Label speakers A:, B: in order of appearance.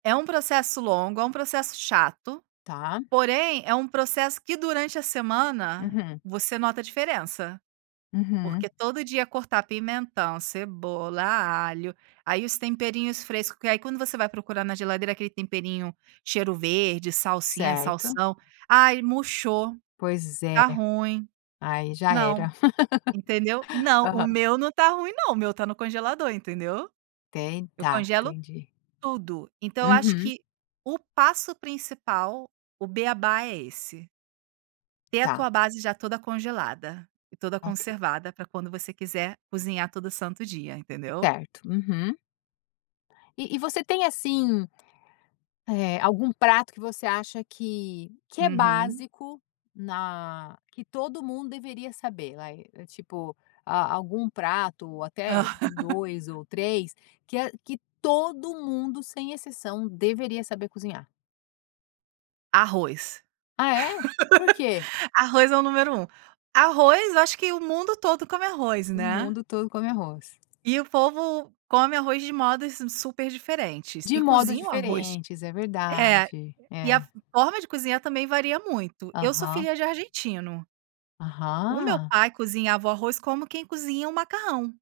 A: É um processo longo, é um processo chato,
B: Tá.
A: porém, é um processo que, durante a semana,
B: Uhum.
A: você nota a diferença. Porque
B: Uhum.
A: todo dia cortar pimentão, cebola, alho aí os temperinhos fresco que aí, quando você vai procurar na geladeira aquele temperinho, cheiro-verde, salsinha,
B: Certo.
A: salsão "Ai, murchou.
B: Pois é.
A: Tá ruim."
B: Aí, já
A: Não.
B: era.
A: Entendeu, não, o
B: Aham.
A: meu não tá ruim, não. O meu tá no congelador, entendeu. Eu
B: Tentar.
A: congelo
B: Entendi.
A: tudo. Então eu acho
B: Uhum.
A: que o passo principal, o bê-á-bá é esse. Ter a tua
B: Tá.
A: base já toda congelada. E toda
B: OK.
A: conservada pra quando você quiser cozinhar todo santo dia, entendeu.
B: Certo. Uhum. E e você tem, assim, eh, algum prato que você acha que que é
A: Uhum.
B: básico na que todo mundo deveria saber, vai, tipo, a algum prato ou até 2 ou 3, que a que todo mundo, sem exceção, deveria saber cozinhar?
A: Arroz.
B: Ah, é? Por quê?
A: Arroz é o número 1. Arroz eu acho que o mundo todo come arroz,
B: O
A: né.
B: mundo todo come arroz.
A: E o povo come arroz de modos super diferentes,
B: De
A: e
B: modo
A: cozinha o arroz.
B: diferentes. É
A: É.
B: verdade.
A: E a
B: É.
A: forma de cozinhar também varia muito. Eu sou
B: Aham.
A: filha de argentino. O meu
B: Aham.
A: pai cozinhava o arroz como quem cozinha o macarrão.